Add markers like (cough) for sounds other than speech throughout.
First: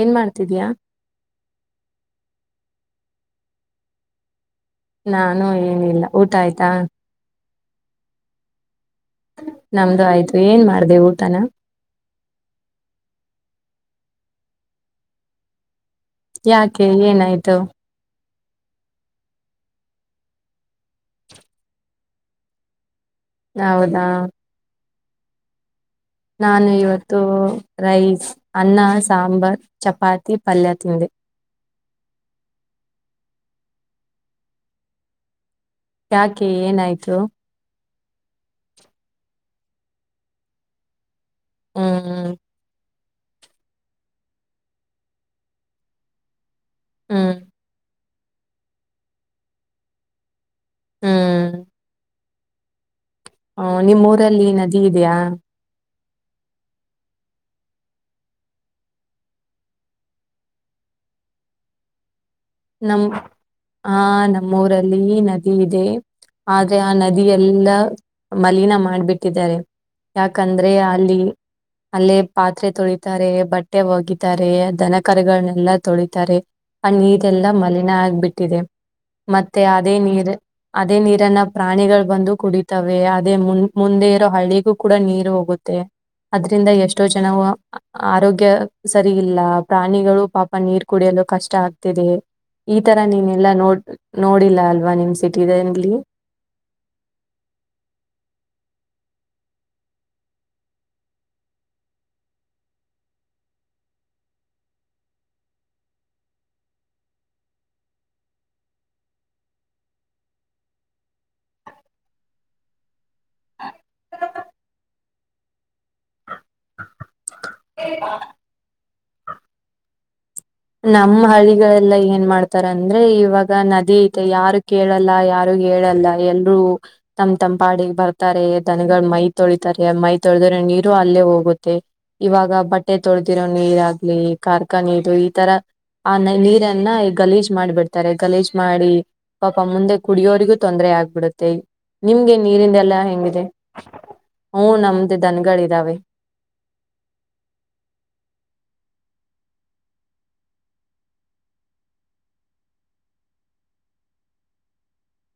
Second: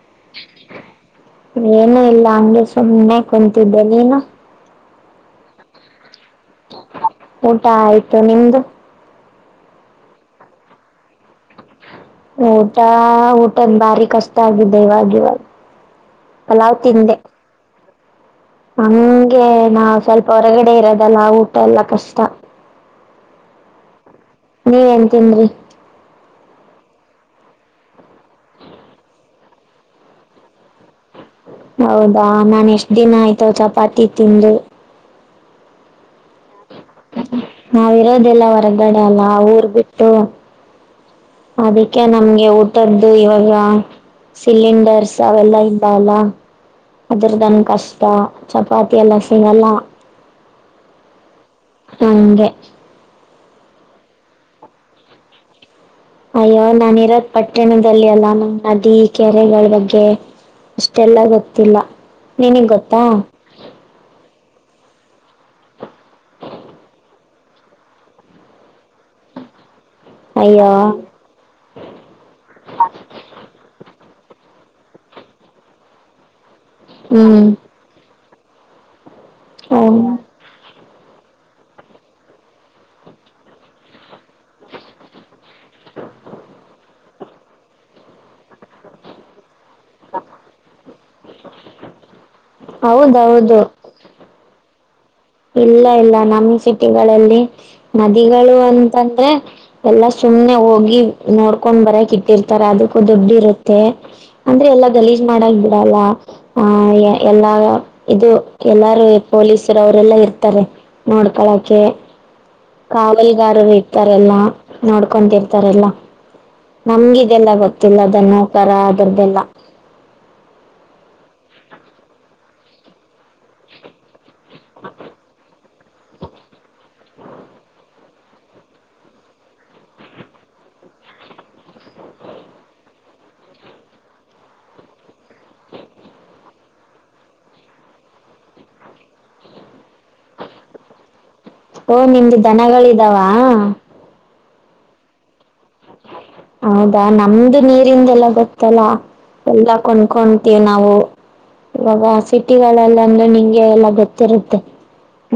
ಏನ್ ಮಾಡ್ತಿದ್ಯಾ ಏನು ಇಲ್ಲ ಅ (unintelligible) ಸುಮ್ಮನೆ ಕುಂತಿದ್ದ ನೀನು ನಾನು ಏನಿಲ್ಲ ಊಟ ಆಯ್ತಾ ಊಟ ಆಯ್ತು ನಿಮ್ದು ನಮ್ದು ಆಯ್ತು ಏನ್ ಮಾಡ್ದ ಊಟನ ಊಟ ಊಟನ್ ಭಾರಿ ಕಷ್ಟ ಆಗಿದೆ ಇವಾಗ ಇವಾಗ ಪಲಾವ್ ಯಾಕೆ ತಿಂದೆ ಏನಾಯ್ತು. ಹಂಗೆ ನಾ ಸ್ವಲ್ಪ ಹೊರಗಡೆ ಇರೋದಲ್ಲ ಊಟ ಎಲ್ಲಾ ಕಷ್ಟ. ಹೌದಾ. ನೀವೇನ್ ತಿನ್ರಿ ನಾನು ಇವತ್ತು ರೈಸ್ ಅನ್ನ ಸಾಂಬಾರ್ ಚಪಾತಿ ಪಲ್ಯ ತಿಂದೆ. ಹೌದಾ ನನ್ ಎಷ್ಟ್ ದಿನ ಆಯ್ತಾವ ಚಪಾತಿ ತಿಂದು. ಯಾಕೆ ಏನಾಯ್ತು. ಹ. ನಾವ್ರೋದೆಲ್ಲ ಹೊರಗಡೆ ಅಲ್ಲ ಊರ್ ಬಿಟ್ಟು. ಅದಕ್ಕೆ ಹ್ಮ್ ನಮ್ಗೆ ಊಟದ್ದ. ಇವಾಗ ಸಿಲಿಂಡರ್ಸ್ ಅವೆಲ್ಲಾ ಇದ್ದ ಅಲ್ಲ. ಹ್ಮ್ ಅದರದಾನ ಕಸ್. ಚಪಾತಿ ಎಲ್ಲ ಸಿಗಲ್ಲ. ಹ್ಮ್. ಹಂಗೆ. ಹ ನಿಮ್ಮ್ ಊರಲ್ಲಿ ನದಿ ಇದೆಯಾ. ಅಯ್ಯೋ ನಾನ ಇರೋದ್ ಪಟ್ಟಣದಲ್ಲಿ ಅಲ್ಲ ನಮ್ಮ್ ನದಿ ಕೆರೆಗಳ ಬಗ್ಗೆ ಅಷ್ಟೆಲ್ಲ ಗೊತ್ತಿಲ್ಲ. ನಿನಗ್ ನಮ ಗೊತ್ತಾ ಹಾ ನ. ಮೂರಲ್ಲಿ ನದಿ ಇದೆ ಆದ್ರೆ ಆ ನದಿ ಎಲ್ಲಾ ಮಲಿನ ಮಾಡ್ಬಿಟ್ಟಿದ್ದಾರೆ. ಅಯ್ಯೋ ಯಾಕಂದ್ರೆ ಅಲ್ಲಿ ಅಲ್ಲೇ ಪಾತ್ರೆ ತೊಳಿತಾರೆ ಬಟ್ಟೆ ಹೋಗಿ. ದನ ಕರೆಗಳನೆೆಲ್ಲ ತೊಳಿತಾರೆ. ಎಲ್ಲ ಹ್ಮ್ ಮಲಿನ ಆಗ್ಬಿಟ್ಟು. ತಿದೆ. ಮತ್ತೆ ಅದೇ ಹ್ಮ್ ನೀರೇ. ಅದೇ ನೀರನ್ನ ಪ್ರಾಣಿಗಳು ಬಂದು ಕುಡಿತವೆ ಅದೇ ಮುನ್ ಮುಂದೆ ಇರೋ ಹಳ್ಳಿಗೂ ಕೂಡ ನೀರು ಹೋಗುತ್ತೆ ಅದ್ರಿಂದ ಎಷ್ಟೋ ಜನವು ಆರೋಗ್ಯ ಸರಿ ಇಲ್ಲ. ಪ್ರಾಣಿಗಳು ಪಾಪ ನೀರು. ಕುಡಿಯಲು ಕಷ್ಟ ಆಗ್ತ. ತಿದೆ. ಈ ತರ ನೀನೆಲ್ಲಾ ಹೌದೌದು ನೋಡ್ ನೋಡಿಲ್ಲ ಅಲ್. ಒನ್ನಿಮಿಷ. ಇಲ್ಲ ಇಲ್ಲ ನಮ್ಮ ಸಿಟಿಗಳಲ್ಲಿ ನದಿಗಳು ಅಂತ. ತಂದ್ರೆ ಎಲ್ಲಾ ಸುಮ್ಮ್ನೆ ಹೋಗಿ ನೋಡ್ಕೊಂಡ್ ಬರಕ್ ಇಟ್ಟಿರ್ತಾರ ಅದಕ್ಕೂ ದುಡ್ಡಿ ಇರುತ್ತೆ ಅಂದ್ರೆ ಎಲ್ಲಾ ಗಲೀಜ್ ಮಾಡಕ್ ಬಿಡಲ್ಲ ಆ ಎಲ್ಲಾ ಇದು ಎಲ್ಲಾರೂ ಪೊಲೀಸರು. ಎಲ್ಲಾ ಇರ್ತಾರೆ ನೋಡ್ಕಳಕೆ. ಪಾಳೇಗಾರರು ಇರ್ತಾರೆಲ್ಲಾ ನೋಡ್ಕೊಂಡ್ ತಿರ್ತಾರೆ ಎಲ್ಲ ನಮಗೆ. ಎಲ್ಲ ಗೊತ್ತಿಲ್ಲ ಅದ ನಕರ. ಗಬಲ್ಲ. ನಮ್ಮ ಹಳ್ಳಿಗಳೆಲ್ಲ ಏನ್ ಮಾಡುತಾರೆ ಅಂದ್ರೆ ಇವಾಗ ನದಿ. ತು ಯಾರು ಕೇಳಲ್ಲ ಯಾರು. ಹೇಳಲ್ಲ ಎಲ್ಲರೂ ತಮ್ ತಂಪಾಡಿಗೆ ಬರ್ತಾರೆ ದನಗಳು ಮೈ ತೊಳಿತಾರೆ ಮೈ ತೊಳೆದ್ರೆ ನೀರು ಅಲ್ಲೇ ಹೋಗುತ್ತೆ ಇವಾಗ ಬಟ್ಟೆ ತೊಳೆದಿರೋ ನೀರ ಆಗ್ಲಿ ಕಾರ್ಖಾನೆ ಇದು ತರ ಆ ನೀರನ್ನ ಗಲೀಜ್ ಮಾಡಿ ಬಿಡ್ತಾರೆ ಗಲೀಜ್ ಮಾಡಿ ಪಾಪ ಮುಂದೆ ಕುಡಿಯೋರಿಗೂ ತೊಂದರೆ ಆಗ್ಬಿಡುತ್ತೆ ಓ ನಿಮ್ಗೆ ನಿಮ್ದು ದನಗಳಿದಾವ ಹ್ಮ ನಮ್ದು ದನ್ಗಳ ಇದ್ದಾವೆ ಹೌದಾ ನಮ್ದು ನೀರಿಂದ ಎಲ್ಲ ಗೊತ್ತಲ್ಲ ಎಲ್ಲ ಕೊಂಡ್ಕೊಂತೀವಿ ನಾವು ಇವಾಗ ಸಿಟಿಗಳಲ್ಲ ಅಂದ್ರೆ ನಿಂಗೆ ಎಲ್ಲಾ ಗೊತ್ತಿರುತ್ತೆ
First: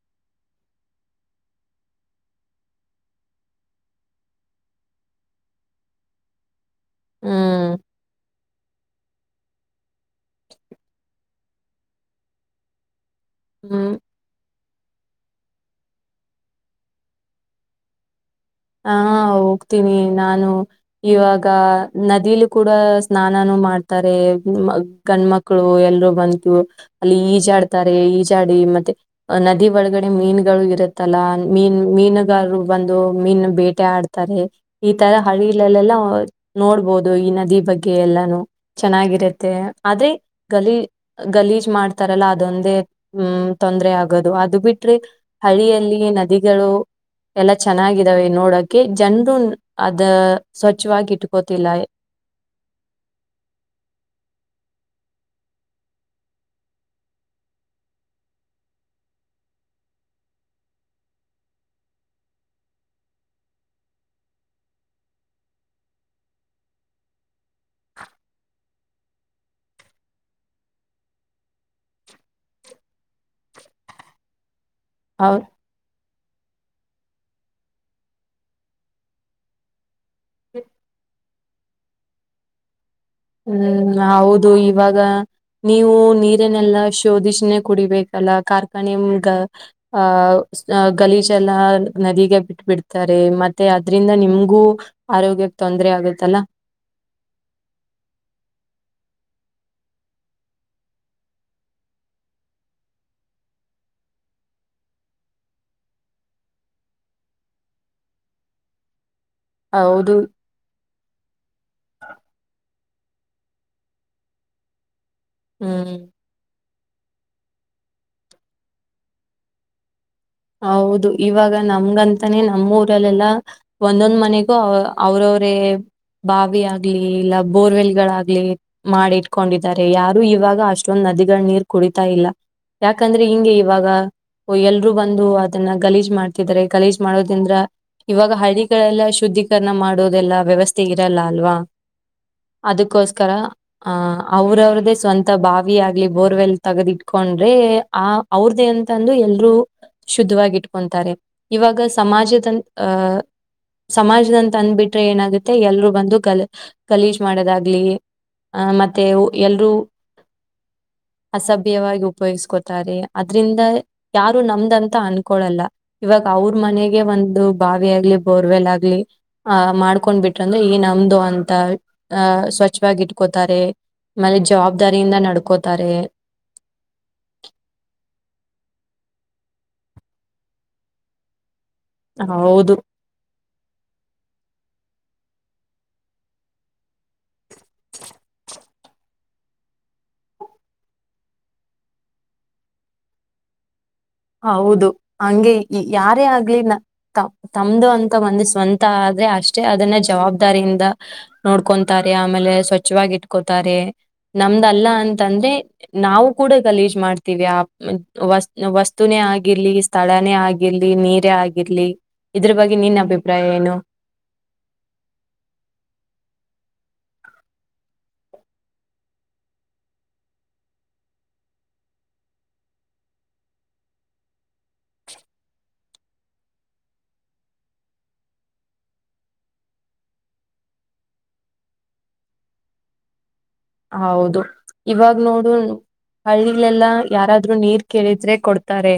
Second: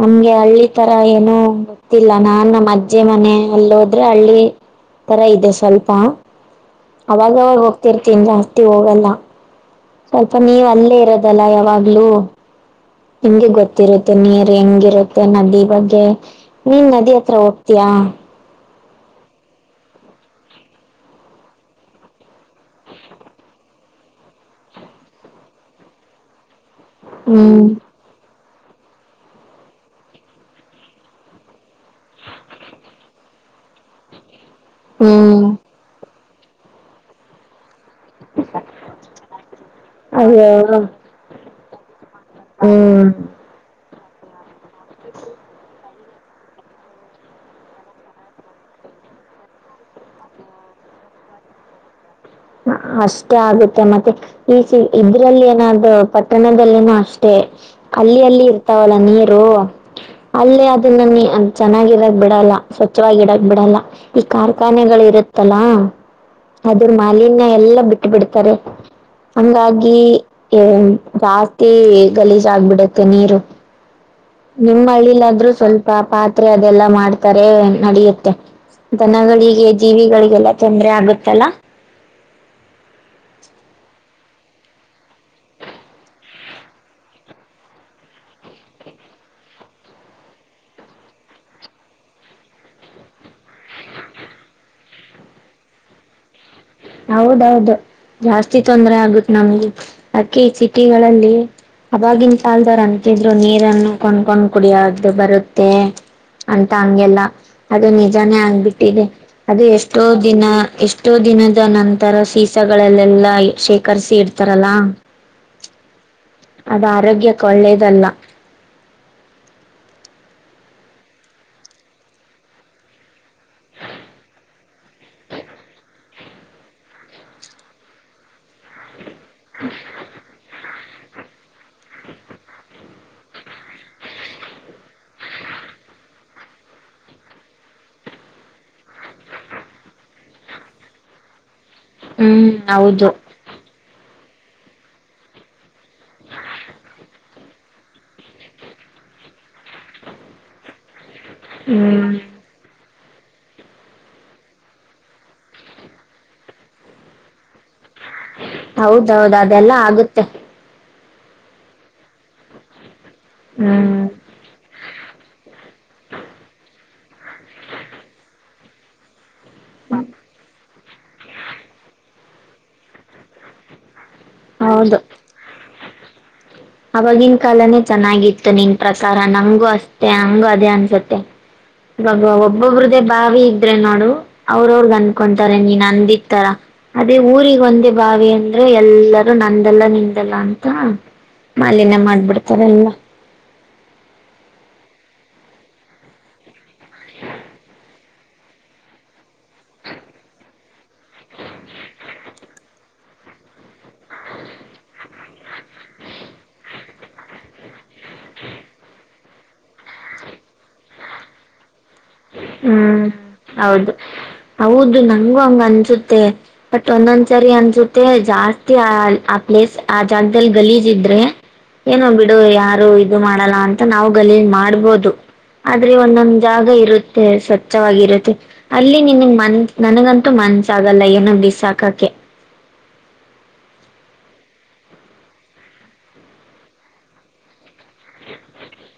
ನಮ್ಗೆ ಹಳ್ಳಿ ತರ ಏನೋ ಗೊತ್ತಿಲ್ಲ ನಾನ್ ನಮ್ಮ ಅಜ್ಜಿ ಮನೆ ಅಲ್ಲ ಹೋದ್ರೆ ಹಳ್ಳಿ ತರ ಇದೆ ಸ್ವಲ್ಪ ಅವಾಗವಾಗ ಹ್ಮ್ ಹೋಗ್ತಿರ್ತೀನಿ ತ್ತಿವೋಗಲ್ಲ ಸ್ವಲ್ಪ ನೀವ್ ಅಲ್ಲೇ ಇರೋದಲ್ಲ ಯಾವಾಗ್ಲೂ. ನಿಮ್ಗೆ ಹ್ಮ್ ಗೊತ್ತಿರುತ್ತೆ ನೀಯರ್ ಹೆಂಗಿರುತ್ತೆ ನದಿ ಬಗ್ಗೆ ನೀನ್ ನದಿ ಹತ್ರ ಹೋಗ್ತಿಯಾ. ಹಾ ಹೋಗ್ತೀನಿ ನಾನು ಇವಾಗ ನದಿಲು ಕೂಡ ಸ್ನಾನಾನು ಮಾಡ್ತಾರೆ ಗಂಡ್ಮಕ್ಳು ಎಲ್ರೂ ಬಂದು. ಅಲ್ಲಿ ಈಜಾ ಹ್ಮ್ ಆಡ್ತಾರೆ ಈಜ್ ಗಾಡಿ ಮತ್ತೆ ನದಿ ಒಳಗಡೆ ಮೀನುಗಳು ಇರುತ್ತಲ್ಲ ಮೀನ್ ಮೀನುಗಾರರು ಬಂದು ಮೀನ್ ಬೇಟೆ ಆಡ್ತಾರೆ. ಈ ತರ ಹ್ಮ್ ಹಳಿಗಳ್ಲೆಲ್ಲ ನೋಡ್ಬೋದು ಈ ನದಿ ಬಗ್ ಎಲ್ಲಾನು ಚೆನ್ನಾಗಿರುತ್ತೆ ಆದ್ರೆ ಅಯ್ಯೋ ಗಲಿ ಗಲೀಜ್ ಮಾಡ್ತಾರಲ್ಲ ಅದೊಂದೇ ಹ್ಮ್ ಉ ತೊಂದ್ರರೆ ಆಗ್ ಗದು ಅದು ಬಿಟ್ ಟ್ರ್ ಹಳಿಯಲ್ಲಿ ಈ ನದಿಗಳು ಎಲ್ಲಾ ಚೆನ್ನಾಗಿ ಇದ್ದಾವೆ ನೋಡಕ್ಕೆ ಜನ್ರು ಅದು ಸ್ವಚ್ಛವಾಗಿ ಇಟ್ಕೋತಿಲ್ಲ. ಅಷ್ಟೇ ಆಗುತ್ತೆ ಮತ್ತೆ ಈ ಇದ್ರಲ್ಲಿ ಏನಾದು ಪಟ್ಟಣದಲ್ಲಿನೂ ಅಷ್ಟೇ ಅಲ್ಲಿ ಅಲ್ಲಿ ಇರ್ತಾವಲ್ಲ ನೀರು ಅಲ್ಲಿ ಅದನ್ನ ಚೆನ್ನಾಗಿರಕ್ ಬಿಡಲ್ಲ ಸ್ವಚ್ಛವಾಗಿ ಇಡಕ್ ಬಿಡಲ್ಲ ಈ ಕಾರ್ಖಾನೆಗಳು ಇರುತ್ತಲ್ಲ ಅದ್ರು ಮಲಿನ ಎಲ್ಲ ಬಿಟ್ಟ ಬಿಡ್ತಾರೆ ಹಂಗಾಗಿ ಏ ಜಾಸ್ತಿ ಗಲೀಜ್ ಆಗ್ಬಿಡುತ್ತೆ ನೀರು. ನಿಮ್ಮ ಅವ್ ಹಳ್ಳಿಲಾದ್ರೂ ಸ್ವಲ್ಪ ಪಾತ್ ತ್ರೆ ಅದೆಲ್ಲಾ ಮಾಡ್ತಾರೆ ನಡೆಯುತ್ತೆ ದನಗಳಿಗೆ ಜೀವಿಗಳಿಗೆಲ್ಲ ತೊಂದರೆ ಆಗುತ್ ತಲ್ಲ ಹ್ಮ್ ಹೌದ್ ಅದು ಇವಾಗ ನೀವು ನೀರನ್ನೆಲ್ಲಾ ಶೋಧಿಸಿನೆ ಕುಡಿಬೇಕಲ್ಲ ಕಾರ್ಖಾನೆ ಅಹ ಗಲೀಜೆಲ್ಲ ನದಿಗೆ ಬಿಟ್ಟ ಬಿಡ್ತಾರೆ ಮತ್ತೆ ಅದ್ರಿಂದ ನಿಮ್ಗೂ ಆರೋಗ್ಯ ತೊಂದರೆ ಆಗತ್ತಲ್ಲ. ಹೌದೌದು ಜಾಸ್ತಿ ತೊಂದ್ರ ಆಗುತ್ತ ನಮ್ಗೆ ಅಕಿ ಈ ಸಿಟಿಗಳಲ್ಲಿ ಅವಾಗಿನ ಕಾಲದವ್ ಅಂತಿದ್ರು ನೀರನ್ನು ಕೊಂಡ್ಕೊಂಡ್ ಕುಡಿಯೋದು ಬರುತ್ತೆ ಅಂತ ಹಂಗೆಲ್ಲ ಅದು ನಿಜಾನೇ ಆಗ್ಬಿಟ್ಟಿದೆ. ಅದು ಎಷ್ಟೋ ಹೌದು ದಿನ ಎಷ್ ದಿನ ಇದ ನಂತರ ಸೀಸಗಳಲ್ಲೆಲ್ಲಾ ಶೇಖರಿಸಿ ಇಡ್ತಾರಲ್ಲಾ ಹ್ಮ್ ಅದ್ ಆರೋಗ್ಯಕ್ ಒಳ್ಳೇದಲ್ಲ. ಹೌದು ಇವಾಗ ನಮ್ಗಂತಾನೇ ನಮ್ಮ್ ಊರಲ್ಲೆಲ್ಲಾ ಒಂದೊಂದ್ ಮನೆಗೂ ಅವ್ರವ್ರೇ ಬಾವಿ ಆಗ್ಲಿ ಇಲ್ಲ ಬೋರ್ವೆಲ್ಗಳಾಗ್ಲಿ ಮಾಡಿಟ್ ಕೊಂಡಿದ್ದಾರೆ ಯಾರು ಇವಾಗ ಅಶ್ ಷ್ಟೊಂದು ನದಿಗಳ ನೀರ್ ಕುಡಿತಾ ಇಲ್ಲ ಯಾಕಂದ್ರೆ ಹಿಂಗೆ ಇವಾಗ ಓ ಎಲ್ರು ಒಂದು ಅದನ್ನ ಗಲೀಜ್ ಮಾಡ್ತಿದ್ದಾರೆ ಗಲೀಜ್ ಮಾಡೋದಿಂದ್ರ ಇವಾಗ ಹಳ್ಳಿಗಳೆಲ್ಲ ಶುದ್ಧೀಕರಣ ಮಾಡೋದೆಲ್ಲಾ ವ್ಯವಸ್ಥೆ ಇರಲ್ಲ ಅಲ್ವಾ. ಹ್ಮ್ ಹೌದು ಹ ಅವ್ರವ್ರ್ದೇ ಸ್ವಂತ ಭಾ ವಿ ಆಗ್ಲಿ ಬೋರ್ವೆಲ್ ತಗದಿಟ್ಕೋ ಕೊಂಡ್ರೆ ಆ ಅವ್ರ್ದೇ ಅಂತಂದು ಎಲ್ರು ಶುದ್ಧವಾಗಿಟ್ಕೊಂತಾರೆ. ಇವಾಗ ಹ್ಮ್ ಸಮಾಜದನ್ ಅಹ್ ಸಮಾಜದಂತ ಅಂದ್ಬಿಟ್ರೆ ಏನಾಗುತ್ತೆ ಎಲ್ರು ಬಂದು ಗಲ್ ಕಲೀಜ್ ಮಾಡೋದಾಗ್ಲಿ ಆ ಮತ್ತೆ ಹೌದೌದ್ ಎಲ್ರು ಅದೆಲ್ಲ ಆಗುತ್ತೆ. ಅಸಭ್ಯವಾಗಿ ಉಪಯೋಗಿಸ್ಕೊತಾರೆ. ಅದ್ರಿಂದ ಹ್ಮ್ ಯಾವ್ ಒಂದಂತ ಅನ್ಕೊಳಲ್ಲ ಇವಾಗ ಅವ್ರ ಮನೆಗೆ ಒಂದು ಬಾವಿ ಆಗ್ಲಿ ಬೋರ್ವೆಲ್ ಆಗ್ಲಿ ಆ ಮಾಡ್ಕೊಂಡ್ ಬಿಟ್ರಂದ್ರೆ ಈ ನಾವ್ ಮುಂದು ಅಂತ ಅಹ ಸ್ವಚ್ಛವಾಗಿ ಇಟ್ಕೋತಾರೆ. ಆಮೇಲೆ ಹೌದು ಜವಾಬ್ದಾರಿಯಿಂದ ನಡ್ಕೋತಾರೆ ಅವಾಗಿನ ಕಾಲನೇ ಚೆನ್ನಾಗಿತ್ತು ನಿನ್ ಪ್ರ ಕಾರ ನಂಗು ಅಷ್ಟೆ ಹಂಗು ಅದೇ ಅನ್ಸತ್ತೆ. ಇವಾಗ ಹೌದು ಒಬ್ಬೊಬ್ರ್ದೇ ಬಾವಿ ಇದ್ರೆ ನೋಡು ಅವ್ರ ಅವ್ರ ಅಂದ್ಕೊಂತಾರೆ ನೀನ್ ಅಂದಿತ್ತರ ಅದೇ ಊರಿಗೆ ಒಂದೇ ಬಾವಿ ಅಂದ್ರೆ ಎಲ್ಲ ನಂದಲ್ಲ ನಿಮ್ದಲ್ಲ ಅಂತ ಮಾಲಿನ್ಯ ಮಾಡ್ಬಿಡ್ತಾರೆ ಎಲ್ಲ. ಹೌದು ಹಂಗೆ ಯಾರೇ ಆಗ್ಲಿ ತಮ್ದು ಅಂತ ಒಂದು ಸ್ವಂತ ಆದ್ರೆ ಅಷ್ಟೇ ಅದನ್ನ ಜವಾಬ್ದಾರಿಯಿಂದ ನೋಡ್ಕೊಂತಾರೆ ಆಮೇಲೆ ಸ್ವಚ್ಛವಾಗಿ ಇಟ್ಕೋತಾರೆ ನಮ್ದಲ್ಲ ಅಂತಂದ್ರೆ ನಾವು ಕೂಡ ಗಲೀಜ್ ಮಾಡ್ತೀವಿ ಆ ವಸ್ ವಸ್ ತುನೇ ಆಗಿರ್ಲಿ ಸ್ಥಳಾನೇ ಆಗಿರ್ಲಿ ನೀರೇ ಆಗಿರ್ಲಿ ಇದ್ರ ಬಗ್ಗೆ ನಿನ್ ಹ್ಮ್ ಅಭಿಪ್ರಾಯ ಏನು? ಹೌದು ಹೌದು ನಂಗು ಹಂಗ್ ಅನ್ಸುತ್ತೆ ಬಟ್ ಒಂದೊಂದ್ ಸರಿ ಅನ್ಸುತ್ತೆ ಜಾಸ್ತಿ ಆ ಆ ಪ್ಲೇಸ್ ಆ ಜಾಗದಲ್ಲಿ ಗಲೀಜ್ ಇದ್ರೆ ಏನೋ ಬಿಡು ಯಾರು ಇದು ಮಾಡಲ್ಲ ಅಂತ ನಾವು ಗಲೀಜ್ ಮಾಡ್ಬೋದು ಆದ್ರೆ ಒಂನ್ನೊಂದ್ ಜಾಗ ಇರು ತ್ತೆ ಸ್ವಚ್ವಾಗಿರುತ್ತೆ ಅಲ್ಲಿ ನಿನಗ್ ಮನ್ ನನಗಂತೂ ಮನ್ಸ ಆಗಲ್ಲ ಏನು ಬಿಸಾಕಕ್ಕೆ. ಹೌದು ಇವಾಗ ನೋಡು ಹಳ್ಳಿಲೆಲ್ಲಾ ಯಾರಾದ್ರು ನೀರ್ ಕೇಳಿದ್ರೆ ಕೊಡ್ತಾರೆ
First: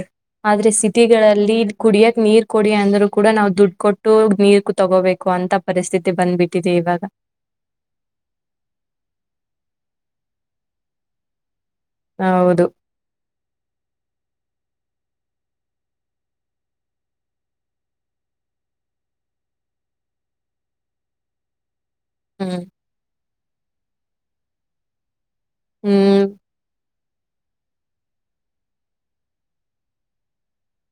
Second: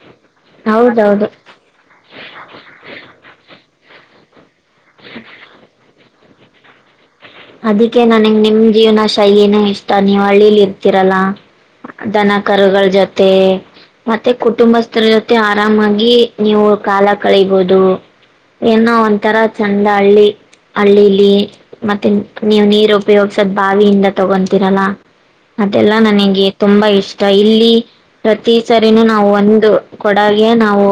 ಆದ್ರೆ ಹೌದೌದು ಸಿಟಿಗಳಲ್ಲಿ ಕುಡಿಯಕ್ ನೀರ್ ಕೊಡಿ ಅಂದ್ರು ಕೂಡ ನಾವು ದುಡ್ಡು ಕೊಟ್ ಟ್ಟು ನೀರ್ ಕ್ ತಗೋಬೇಕು ಅಂತ ಪರಿಸ್ಥಿ ತಿ ಬಂದ್ಬಿಟ್ಟಿದೆ ಇವಾಗ ಅದಕ್ಕೆ ನನ್ಗ್ ನಿಮ್ ಜೀವನ ಶೈಲಿನೆ ಇಷ್ಟ ನೀವ್ ಹಳ್ಳಿಲಿ ಇರ್ತೀರಲ್ಲ. ದನ ಹೌದು ಕರುಗಳ ಜೊತೆ ಮತ್ತೆ ಕುಟುಂಬಸ್ ಸ್ಥರ್ ಜೊತೆ ಆರಾಮಾಗಿ ನೀವು ಕಾಲ ಕಳಿಬೋದು ಏನೋ ಒಂತರ ಚಂದ ಹಳ್ಳಿ ಹಳ್ಳಿಲಿ ಮತ್ತೆ ಹ್ಮ್ ನೀವು ನೀರು ಉಪಯೋಗ್ ಸದ್ ಬಾವಿಯಿಂದ ತಗೊಂತೀರಲ್ಲ ಅದೆಲ್ಲಾ ಹ್ಮ್ ನನಗೆ ತುಂಬಾ ಇಷ್ ಇಲ್ಲಿ ಪ್ರತಿ ಸರಿನೂ ನಾವು ಒಂದು ಕೊಡಗೆ ನಾವು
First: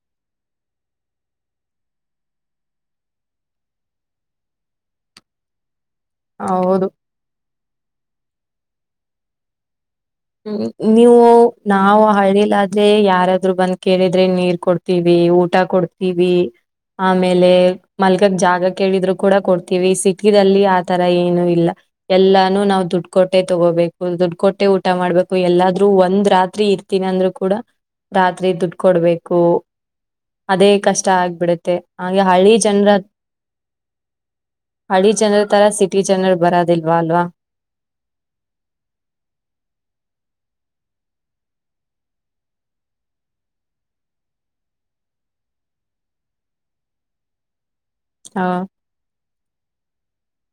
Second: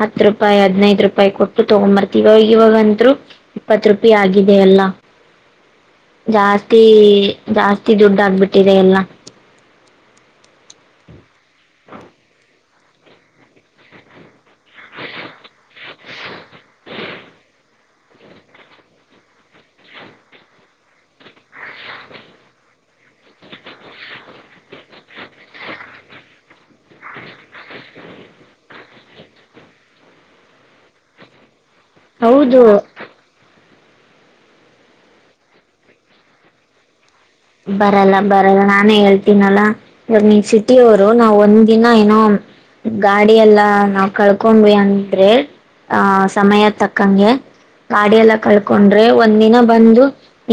ಹತ್ ರೂಪಾಯಿ ಹದ್ನೈದು ರೂಪಾಯಿ ಕೊಟ್ಟು ತಗೊಂಬರ್ತಿವಿ ಇವಾಗ ಇವಾಗಂದ್ರು ಇಪ್ಪತ್ ರೂಪಾಯಿ ಆಗಿದೆ ಎಲ್ಲ. ಜಾಸ್ತಿ ಹೌದು. ಜಾಸ್ತಿ ದುಡ್ಡ ಆಗ್ಬಿಟ್ಟಿದೆ ಎಲ್ಲ. ಹ್ಮ್ ನೀವು ನಾವು ಹಳ್ಳಿಲ್ಲಾದ್ ಅದೆ ಯಾರಾದ್ರು ಬಂದ್ ಕೇಳಿದ್ರೆ ನೀರ್ ಕೊಡ್ತೀವಿ ಊಟ ಕೊಡ್ ವಿ ಆಮೇಲೆ ಮಲ್ಗಕ್ ಜಾಗ ಕೇಳಿದ್ರು ಕೂಡ ಕೊಡ್ತೀವಿ ಸಿಟಿದಲ್ಲಿ ಆ ತರ ಏನು ಇಲ್ಲ ಎಲ್ಲಾನು ನಾವ್ ದುಡ್ ಕೊಟ್ಟೆ ತಗೋಬೇಕು ದುಡ್ ಕೊಟ್ಟೆ ಊಟ ಮಾಡ್ಬೇಕು ಎಲ್ಲಾದ್ರೂ ಒಂದ್ ರಾತ್ರಿ ಇರ್ತೀನಿ ಅಂದ್ರರು ಕೂಡ ರಾತ್ರಿ ದುಡ್ ಕೊಡ್ಬೇಕು ಅದೇ ಕಷ್ಟ ಆಗ್ಬಿಡತ್ತೆ ಹಾಗೆ ಹಳ್ಳಿ ಹೌದು ಜನ್ರ ಅಡಿ ಜನರ ತರ ಸಿಟಿ ಜನರು ಬರೋದಿಲ್ವಾ ಅಲ್ವಾ ಬರಲ್ಲ ಬರಲ್ಲ ನಾನೇ ಹೇಳ್ತೀನಲ್ಲ ಇವಾಗ ನಿನ್ ಸಿಟಿ ಅವರು ನಾವ್ ಒಂದ ದಿನ ಏನೋ ಗಾಡಿ ಎಲ್ಲಾ ನಾವ್ ಕಳ್ಕೊೊಂಡ್ವಿ ಅಂದ್ರೆ ಆಹ ಸಮಯ ತಕ್ಕಂಗೆ ಗಾಡಿ ಎಲ್ಲ ಹ ಕಳ್ಕೊಂಡ್ರೆ ಒಂದ್ ದಿನ ಬಂದು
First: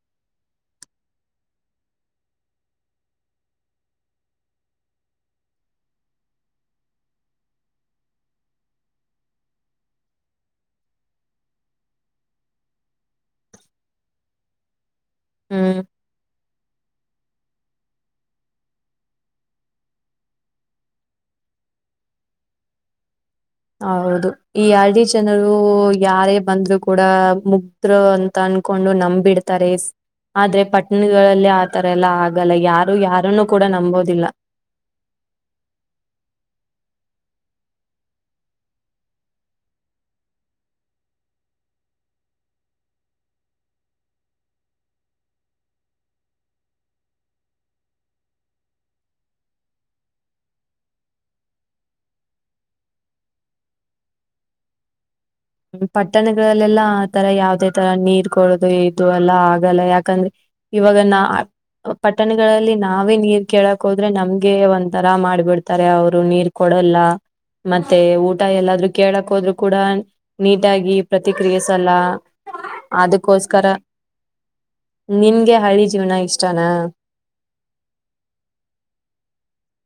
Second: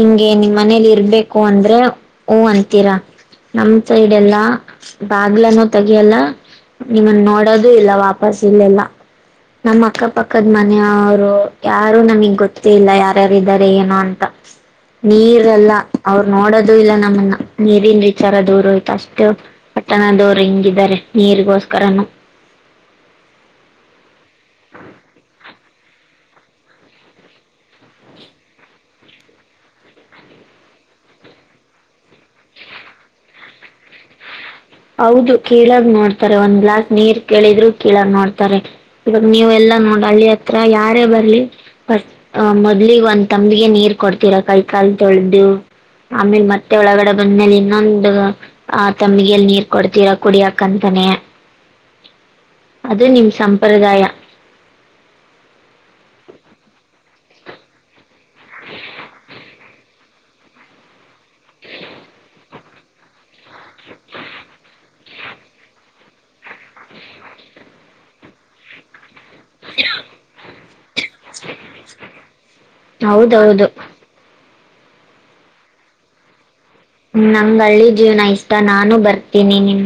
ಇಂಗೆ ನಿಮ್ ಮನೇಲಿ ಇರ್ಬೇಕು ಅಂದ್ರೆ ಮ ಹೂ ಅಂತೀರ ನಮ ಸೈಡ್ ಎಲ್ಲಾ ಬಾಗ್ಲನುೂ ತಗಿಯಲ್ಲ ನಿಮ್ಮನ್ನ ನೋಡೋದು ಇಲ್ಲ ವಾಪಸ್ ಇಲ್ಲೆಲ್ಲ ನಮ್ಮ್ ಅಕ್ಕ ಪಕ್ಕದ ಮನೆಯವರು ಯಾರು ನಮಗ್ ಗೊತ್ತೇ ಇಲ್ಲ ಯಾರ್ಯಾರಾರೆ ಏನೋ ಅಂತ ನೀರ್ಲ್ಲ ಹ್ಮ್ ಅವರು ನೋಡದು ಇಲ್ಲ ನೀರಿನ್ ವಿಚಾರ ದೂರು ಆಯ್ತು ಅಷ್ಟು ಪಟ್ಟಣದವರು ಹಿಂಗಾರೆ ನೀರ್ಗೋಸ್ಕರನು ಹೌದು ಈ ಆರ್ ಡಿ ಚನಲ್ ಯಾರೇ ಬಂದ್ರು ಕೂಡ ಮುಗ್ದರು ಅಂತ ಅನ್ಕೊಂಡು ನಂಬಿಡ್ತಾರೆ ಆದ್ರೆ ಪಟ್ಟಣಿಲ್ಲ ಆತರ ಎಲ್ಲ ಆಗಲ್ಲ ಯಾರು ಯಾರನ್ನು ಕೂಡ ನಂಬೋದಿಲ್ಲ ಹೌದು ಕೀಳಾಗ ನೋಡ್ತಾರೆ ಒಂದ್ ಗ್ಲಾಸ್ ನೀರ್ ಕೇಳಿದ್ರು ಕೀಳಾಗ ನೋಡ್ತಾರೆ ಇವಾಗ ನೀವು ಎಲ್ಲಾ ನೋಡ ಹಳ್ಳಿ ಹತ್ರ ಯಾರೇ ಬರ್ಲಿ ಫಸ್ಟ್ ಮೊದ್ಲಿಗೆ ಒಂದ್ ತಂಬಿಗೆ ನೀರ್ ಕೊಡ್ತೀರ ಕೈ ಕಾಲ್ ತೊಳೆದದು ಆಮೇಲೆ ಮತ್ತೆ ಒಳಗಡೆ ಬಂದ್ಮೇಲೆ ಇನ್ನೊಂದು ಆ ತಂಬಿಗೆಲ್ಲಿ ನೀರ್ ಕೊಡ್ತೀರ ಕುಡಿಯಕಂತಾನೆ ಅದು ನಿಮ್ ಸಂಪ್ರದಾಯ ಹ್ಮ ಪಟ್ಟಣಗಳಲ್ಲೆಲ್ಲಾ ರ ಯಾವದೇ ತರ ನೀರ್ ಡೋದು ಇದು ಎಲ್ಲಾ ಯಾಕಂದ್ರೆ ಇವಾಗ ನ ಪಟ್ಟಣಗಳಲ್ಲಿ ನಾವೇ ನೀರ್ ಕೇಳಕ್ ಹೋದ್ರೆ ನಮ್ಗೆ ಒಂಂತರ ಮಾಡ್ಬಿಡ್ತಾರೆ ಅವರು ನೀರ್ ಕೊಡಲ್ಲ ಮತ್ತೆ ಊಟ ಎಲ್ಲಾದ್ರೂ ಕೇಳ ಕೋದ್ರು ಕೂಡ ನೀಟಾಗಿ ಪ್ರತಿಕ್ರಿಯಿಸಲ್ಲ ಹೌದೌದು ಅದಕ್ಕೋಸ್ಕರ ನಿನ್ಗೆ ಹಳಿ ಜೀವನ ಇಷ್ಟ ಹ್ಮ ನಂಗ ಹಳ್ಳಿ ಜೀವ್ನ ಇಷ್ಟ ನಾನು ಬರ್ತೀನಿ ನಿಮ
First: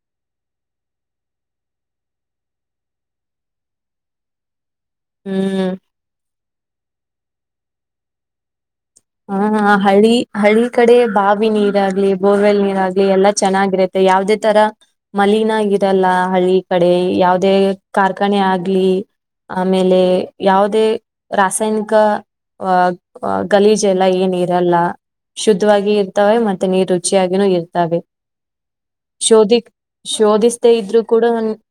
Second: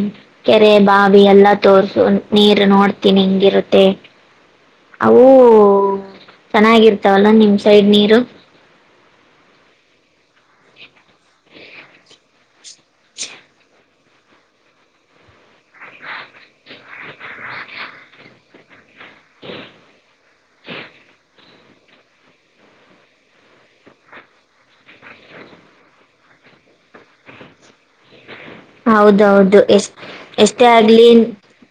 ಕೆರೆ ಬಾವಿ ಎಲ್ಲಾ ತೋರ್ಸು ನೀರು ನೋಡ್ತೀನಿ ಹಿಂಗಿರುತ್ತೆ ಅವು ಹ್ಮ್ ಚೆನ್ನಾಗಿರ್ತಾವಲ್ಲ ನಿಮ್ ಸೈಡ್ ನೀರು ಹಾ ಹಳಿ ಹಳಿ ಕಡೆ ಬಾವಿ ನೀರಾಗಗ್ಲಿ ಬೋರ್ವೆಲ್ ನೀ ಎಲ್ಲ ಚೆನ್ನಾಗಿರತ್ತೆ ಯಾವುದೇ ತರ ಮಲೀನಗ ಇರಲ್ಲ ಹಳ್ಳಿ ಕಡೆ ಯಾವುದೇ ಕಾರ್ಖಾನೆ ಆಗ್ಲಿ ಆಮೇಲೆ ಯಾವುದೇ ರಾಸಾಯನಿಕ ಅಹ ಗಲೀಜ್ ಎಲ್ಲ ಏ ನೀರಲ್ಲ ಶುದ್ಧವಾಗಿ ಇರ್ತವೆೆ ಮತ್ತೆ ನೀರ್ ರುಚಿಯಾಗಿನೂ ಇರ್ತವೆ ಶೋಧಿ ಹೌದೌದು ಎಷ್ಟ ಎಷ್ಟೇ ಶೋಧಿಸದೇ ಇದ್ರು ಆಗ್ಲಿ ಕೂಡ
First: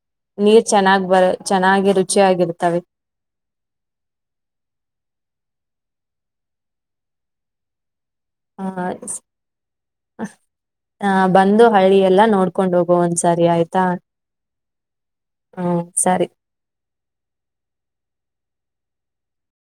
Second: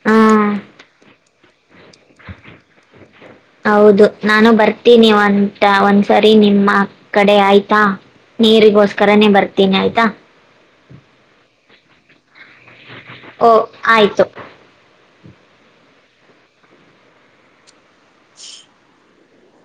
ಹ್ಮ್ ನೀರ್ ಚೆನ್ನಾಗ್ ಬರ ಚೆನ್ನಾಗಿ ರುಚಿಯಾಗಿರ್ತವೆ ಹೌದು ನಾನು ಬರ್ತೀನಿ ಒಂತ ಒಂದ್ ಸರಿ ನಿಮ್ಮ ಕಡೆ ಆಯ್ತಾ ನೀರಿಗೋಸ್ಕರನೇ ಬರ್ತೀನಿ ಆಯ್ತಾ ಹ ಬಂದು ಹಳ್ಳಿ ಎಲ್ಲ ನೋಡ್ಕೊಂಡ್ ಹೋಗೋ ಒಂದ್ಸರಿ ಓ ಆಯ್ತಾ ಆಯ್ತು ಹ್ಮ ಸರಿ (inaudible)